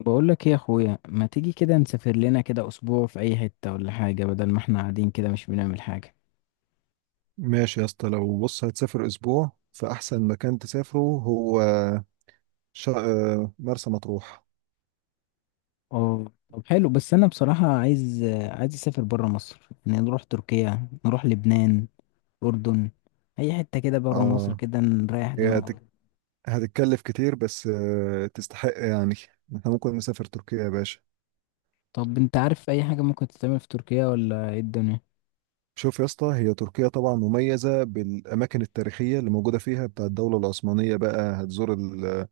بقول لك ايه يا اخويا؟ ما تيجي كده نسافر لنا كده اسبوع في اي حتة ولا حاجة، بدل ما احنا قاعدين كده مش بنعمل حاجة. ماشي يا اسطى، بص، هتسافر اسبوع فاحسن مكان تسافره هو شا... آه، مرسى مطروح. اه، طب حلو، بس انا بصراحة عايز، عايز اسافر برا مصر، يعني نروح تركيا، نروح لبنان، اردن، اي حتة كده برا مصر اه. كده نريح هي دماغنا. هتك... هتتكلف كتير، بس تستحق يعني. احنا ممكن نسافر تركيا يا باشا. طب انت عارف اي حاجة ممكن تتعمل في تركيا ولا ايه الدنيا؟ شوف يا اسطى، هي تركيا طبعا مميزة بالأماكن التاريخية اللي موجودة فيها بتاع الدولة العثمانية. بقى هتزور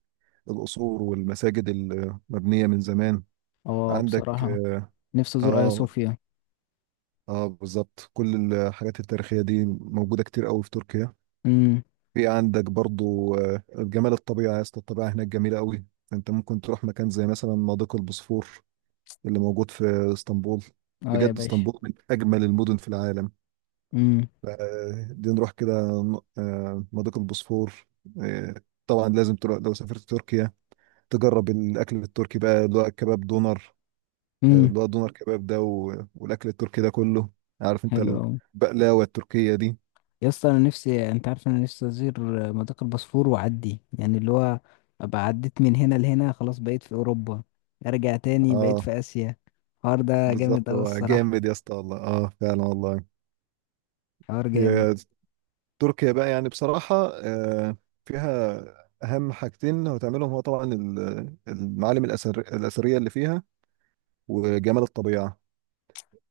القصور والمساجد المبنية من زمان. اه عندك بصراحة اه. نفسي ازور ايا اه، صوفيا. بالظبط، كل الحاجات التاريخية دي موجودة كتير قوي في تركيا. امم في عندك برضو جمال الطبيعة يا اسطى. الطبيعة هناك جميلة قوي. انت ممكن تروح مكان زي مثلا مضيق البوسفور اللي موجود في اسطنبول. اه يا بجد باشا. اسطنبول من أجمل المدن في العالم. امم ف- دي نروح كده، مضيق البوسفور. آه، طبعا لازم تروح، لو سافرت تركيا تجرب الأكل التركي بقى اللي هو كباب دونر. امم اللي هو دونر كباب ده، والأكل التركي ده كله، عارف انت، حلو أوي. البقلاوة التركية دي. يا اسطى انا نفسي، انت عارف انا نفسي ازور مضيق البوسفور واعدي، يعني اللي هو ابقى عديت من هنا لهنا، خلاص بقيت في اوروبا، ارجع تاني بقيت اه في اسيا. الحوار ده جامد بالظبط، اوي هو الصراحه. جامد يا اسطى والله. اه فعلا والله. حوار جامد. هي تركيا بقى يعني بصراحة آه، فيها أهم حاجتين هتعملهم، هو طبعا المعالم الأثرية اللي فيها وجمال الطبيعة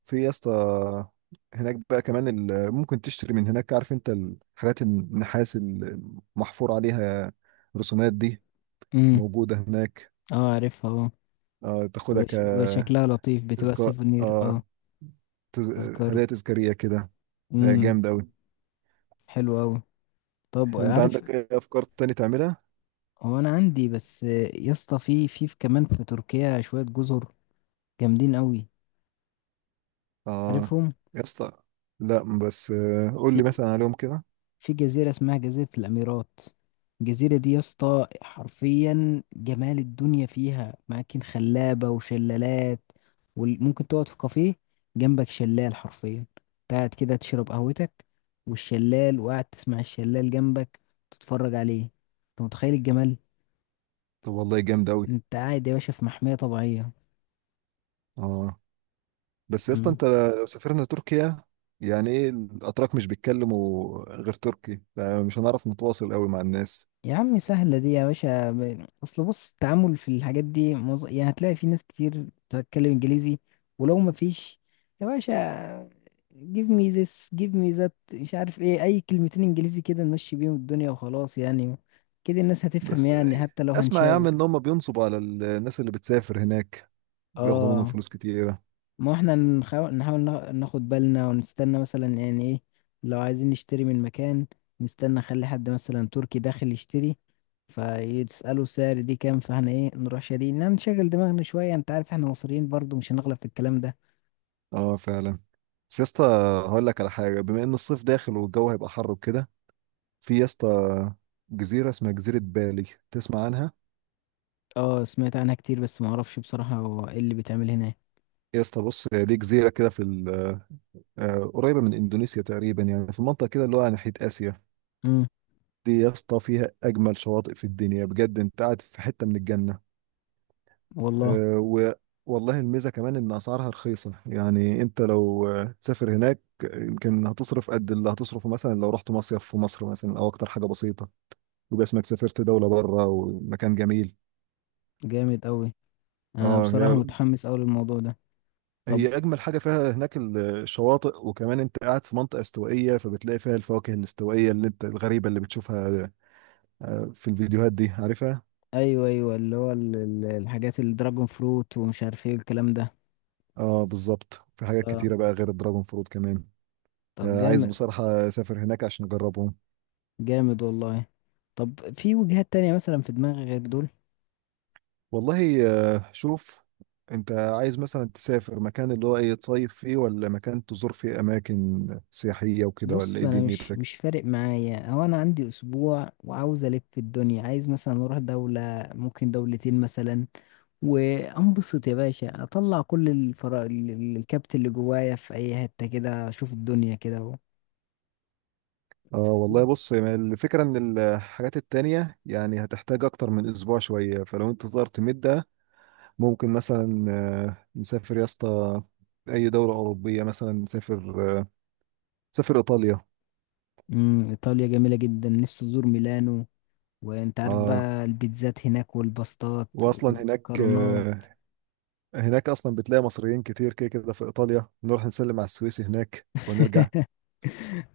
في يا اسطى. هناك بقى كمان ممكن تشتري من هناك، عارف انت، الحاجات النحاس المحفور عليها رسومات دي، امم موجودة هناك. اه عارفها اه. بيبقى بيبقى تاخدها شكلها لطيف، بتبقى كتذكار. سيفونير اه. تز- تذكار. هدايا تذكارية كده. امم جامد أوي. حلو اوي. طب انت عارف، عندك ايه أفكار تاني تعملها؟ هو انا عندي بس يا اسطى في كمان في تركيا شويه جزر جامدين اوي، اه عارفهم؟ يا اسطى. لا، بس قول في لي مثلا عليهم كده. في جزيرة اسمها جزيرة الأميرات. الجزيرة دي يا اسطى حرفيا جمال الدنيا، فيها أماكن خلابة وشلالات، وممكن تقعد في كافيه جنبك شلال، حرفيا قاعد كده تشرب قهوتك والشلال، وقاعد تسمع الشلال جنبك، تتفرج عليه، انت متخيل الجمال؟ طب والله جامد قوي. انت قاعد يا باشا في محمية طبيعية. اه، بس يا اسطى، مم. انت لو سافرنا تركيا، يعني ايه الاتراك مش بيتكلموا غير تركي، فمش هنعرف نتواصل قوي مع الناس. يا عم سهلة دي يا باشا، أصل بص التعامل في الحاجات دي يعني هتلاقي في ناس كتير بتتكلم إنجليزي، ولو ما فيش، يا باشا give me this give me that، مش عارف إيه، أي كلمتين إنجليزي كده نمشي بيهم الدنيا وخلاص يعني. كده الناس هتفهم، بس يعني حتى لو اسمع يا عم، هنشاور. ان هم بينصبوا على الناس اللي بتسافر هناك، بياخدوا منهم آه، فلوس كتيرة. ما هو احنا نحاول، ناخد بالنا ونستنى مثلا، يعني ايه، لو عايزين نشتري من مكان، نستنى خلي حد مثلا تركي داخل يشتري فيسأله سعر دي كام، فاحنا ايه نروح شاريين؟ لا، نشغل دماغنا شوية، انت عارف احنا مصريين برضو مش هنغلب في الكلام ده. اه فعلا. بس يا اسطى، هقول لك على حاجة، بما ان الصيف داخل والجو هيبقى حر وكده، في يا اسطى جزيرة اسمها جزيرة بالي. تسمع عنها؟ اه سمعت عنها كتير، بس ما اعرفش بصراحة هو ايه اللي بيتعمل هناك. يا اسطى بص، هي دي جزيرة كده في ال- آه، قريبة من إندونيسيا تقريبا يعني، في منطقة كده اللي هو على ناحية آسيا. امم دي يا اسطى فيها أجمل شواطئ في الدنيا، بجد أنت قاعد في حتة من الجنة. والله آه، و والله الميزة كمان إن أسعارها رخيصة. يعني أنت لو تسافر هناك، يمكن هتصرف قد اللي هتصرفه مثلا لو رحت مصيف في مصر، مثلا، أو أكتر حاجة بسيطة، يبقى اسمك سافرت دولة بره ومكان جميل. جامد قوي. انا اه. هي بصراحة متحمس قوي للموضوع ده. طب، هي اجمل حاجه فيها هناك الشواطئ، وكمان انت قاعد في منطقه استوائيه، فبتلاقي فيها الفواكه الاستوائيه اللي انت الغريبه اللي بتشوفها في الفيديوهات دي، عارفها. ايوه ايوه، اللي هو الحاجات الدراجون فروت ومش عارف ايه الكلام ده. اه بالظبط، في حاجات اه كتيره بقى غير الدراجون فروت كمان. طب عايز جامد. بصراحه اسافر هناك عشان اجربهم. جامد والله. طب في وجهات تانية مثلا في دماغي غير دول؟ والله شوف، انت عايز مثلا تسافر مكان اللي هو ايه، تصيف فيه، ولا مكان تزور فيه اماكن سياحيه وكده، ولا بص، ايه انا مش دنيتك؟ فارق معايا، هو انا عندي اسبوع وعاوز الف في الدنيا، عايز مثلا اروح دولة، ممكن دولتين مثلا، وانبسط يا باشا، اطلع كل الكبت اللي جوايا في اي حتة كده، اشوف الدنيا كده و... اه والله، بص يعني الفكرة ان الحاجات التانية يعني هتحتاج اكتر من اسبوع شوية، فلو انت تقدر تمدها، ممكن مثلا نسافر يا اسطى اي دولة اوروبية، مثلا نسافر ايطاليا. ايطاليا جميلة جدا، نفسي ازور ميلانو. وانت عارف اه، بقى البيتزات هناك والباستات واصلا هناك والمكرونات. اصلا بتلاقي مصريين كتير كده كده في ايطاليا، نروح نسلم على السويسي هناك ونرجع.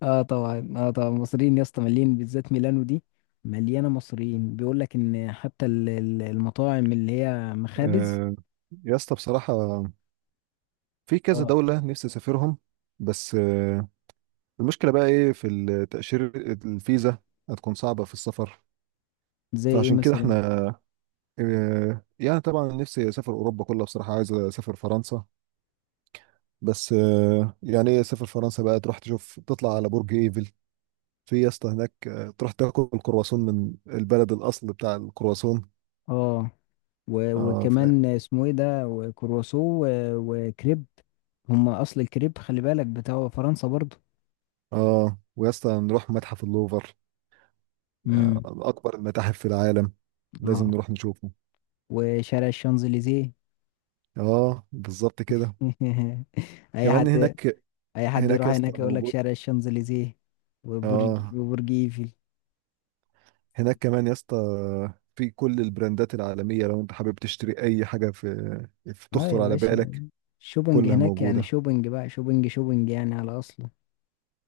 اه طبعا اه طبعا، مصريين يا اسطى مليين، بالذات ميلانو دي مليانه مصريين، بيقول لك ان حتى المطاعم اللي هي مخابز. آه، يا اسطى بصراحة، في كذا اه. دولة نفسي اسافرهم. بس المشكلة بقى ايه في التأشيرة، الفيزا هتكون صعبة في السفر. زي ايه فعشان كده مثلا؟ احنا اه، يعني طبعا نفسي اسافر اوروبا كلها. بصراحه عايز اسافر فرنسا. بس يعني ايه، اسافر فرنسا بقى تروح تشوف، تطلع على برج ايفل. في يا اسطى هناك تروح تاكل الكرواسون من البلد الاصل بتاع الكرواسون. اه، اه وكمان اسمه ايه ده، وكرواسو، وكريب. هم اصل الكريب خلي بالك بتاع فرنسا برضو. اه، ويا اسطى نروح متحف اللوفر، اه، امم اكبر المتاحف في العالم، لازم اه. نروح نشوفه. وشارع الشانزليزيه. اه بالظبط كده، اي كمان حد، هناك. اي حد يروح يا اسطى هناك يقول لك موجود. شارع الشانزليزيه. اه، وبرج ايفل. هناك كمان يا اسطى في كل البراندات العالمية، لو انت حابب تشتري اي حاجة في اه يا تخطر على باشا. بالك، شوبنج كلها هناك يعني، موجودة. شوبنج بقى، شوبنج يعني على اصله.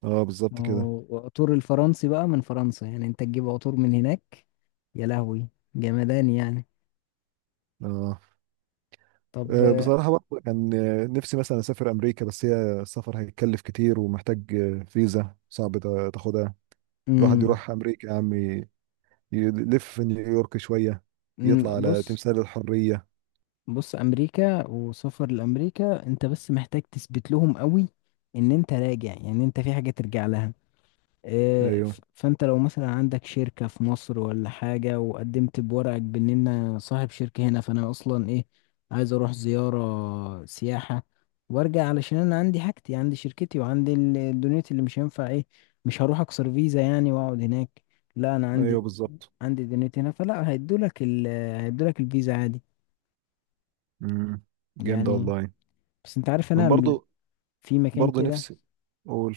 اه ما بالظبط كده. هو وعطور الفرنسي بقى من فرنسا يعني، انت تجيب عطور من هناك. يا لهوي، جمدان يعني. اه، طب، بصراحة برضه كان نفسي مثلا أسافر أمريكا، بس هي السفر هيتكلف كتير ومحتاج فيزا صعب تاخدها. الواحد امم يروح أمريكا يا عم، يلف في نيويورك شوية، أمم، يطلع على بص. تمثال الحرية. بص امريكا، وسفر لامريكا انت بس محتاج تثبت لهم قوي ان انت راجع، يعني انت في حاجة ترجع لها. آه، أيوه. فانت لو مثلا عندك شركة في مصر ولا حاجة وقدمت بورقك بان انا صاحب شركة هنا، فانا اصلا ايه، عايز اروح زيارة سياحة وارجع، علشان انا عندي حاجتي، عندي شركتي، وعندي الدنيا اللي مش هينفع ايه، مش هروح اكسر فيزا يعني واقعد هناك، لا انا عندي، أيوه بالظبط. عندي دنيتي هنا، فلا هيدولك الفيزا عادي امم جامدة يعني. والله. بس انت عارف أنا انا من، برضه، في مكان كده نفسي أقول،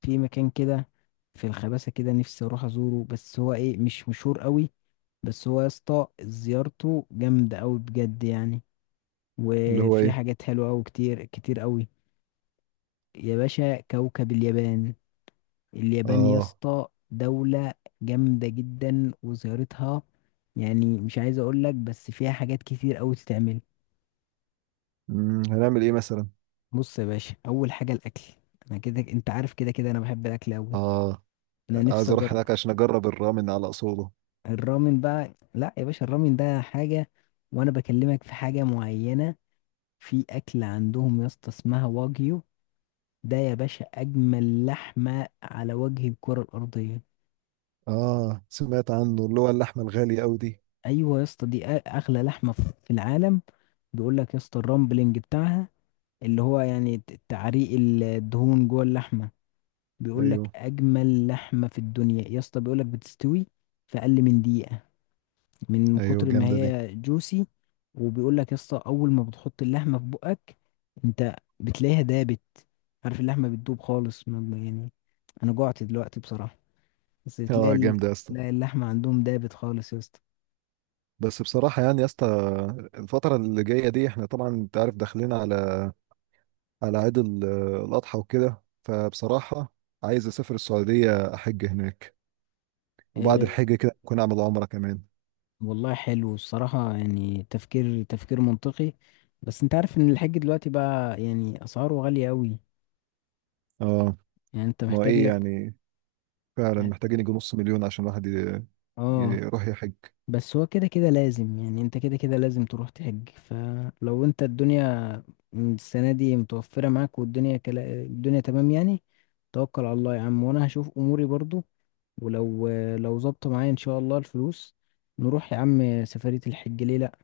في مكان كده في الخباسة كده نفسي اروح ازوره، بس هو ايه مش مشهور قوي، بس هو يا اسطى زيارته جامدة قوي بجد يعني، اللي هو وفي إيه؟ حاجات حلوة قوي، كتير قوي. يا باشا، كوكب اليابان. اليابان يا آه اسطى دولة جامدة جدا، وزيارتها يعني مش عايز اقول لك، بس فيها حاجات كتير قوي تتعمل. هنعمل ايه مثلا؟ بص يا باشا، اول حاجة الاكل. انا كده انت عارف، كده كده انا بحب الاكل قوي، اه، انا نفسي عايز اروح اجرب. هناك عشان اجرب الرامن على اصوله. الرامن بقى، لا يا باشا الرامن ده حاجة، وانا بكلمك في حاجة معينة. في اكل عندهم يا اسطى اسمها واجيو، ده يا باشا اجمل لحمة على وجه الكرة الارضية. اه سمعت عنه، اللي هو اللحمه الغاليه قوي دي. ايوه يا اسطى، دي اغلى لحمة في العالم. بيقول لك يا اسطى الرامبلنج بتاعها، اللي هو يعني تعريق الدهون جوه اللحمة، بيقول لك ايوه، اجمل لحمة في الدنيا يا اسطى، بيقول لك بتستوي في اقل من دقيقة من ايوه كتر ما جامده دي. هي جوسي. وبيقول لك يا اسطى اول ما بتحط اللحمه في بقك انت بتلاقيها دابت، عارف اللحمه بتدوب خالص، يعني انا جوعت دلوقتي بصراحه. بس تلاقي اه جامده يا اسطى. تلاقي اللحمه عندهم دابت خالص يا اسطى. بس بصراحه يعني يا اسطى، الفتره اللي جايه دي احنا طبعا انت عارف داخلين على عيد الاضحى وكده، فبصراحه عايز اسافر السعوديه احج هناك، وبعد إيه، الحج كده ممكن اعمل عمره كمان. والله حلو الصراحه، يعني تفكير، تفكير منطقي. بس انت عارف ان الحاج دلوقتي بقى يعني اسعاره غاليه قوي، اه يعني انت ما هو محتاج ايه لك، يعني، فعلا مح- محتاجين يجي 500,000 عشان الواحد اه. يروح يحج. بس هو كده كده لازم، يعني انت كده كده لازم تروح تحج، فلو انت الدنيا، السنة دي متوفرة معاك والدنيا كلا الدنيا تمام يعني، توكل على الله يا عم وانا هشوف اموري برضو. ولو، لو ظبط معايا ان شاء الله الفلوس، نروح يا عم سفرية الحج، ليه لا.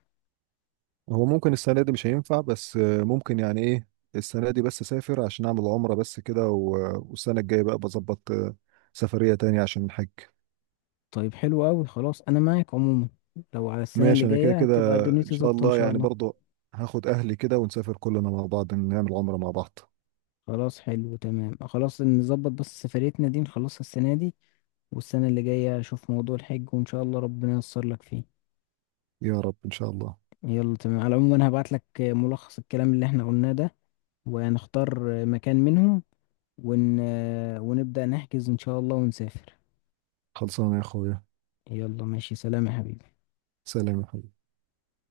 هو ممكن السنة دي مش هينفع، بس ممكن يعني ايه، السنة دي بس اسافر عشان اعمل عمرة بس كده، والسنة الجاية بقى بظبط سفرية تانية عشان الحج. طيب حلو قوي، خلاص انا معاك عموما، لو على السنة اللي ماشي، انا كده جاية هتبقى كده ان دنيتي شاء ظابطة ان الله شاء يعني الله. برضو هاخد اهلي كده، ونسافر كلنا مع بعض نعمل عمرة مع بعض. خلاص حلو تمام، خلاص نظبط بس سفريتنا دي نخلصها السنة دي، والسنة اللي جاية أشوف موضوع الحج، وإن شاء الله ربنا ييسر لك فيه. يا رب ان شاء الله. يلا تمام، على العموم انا هبعت لك ملخص الكلام اللي احنا قلناه ده، ونختار مكان منهم، ون... ونبدأ نحجز ان شاء الله ونسافر. خلصانة يا اخويا. يلا ماشي، سلام يا حبيبي. سلام يا حبيبي.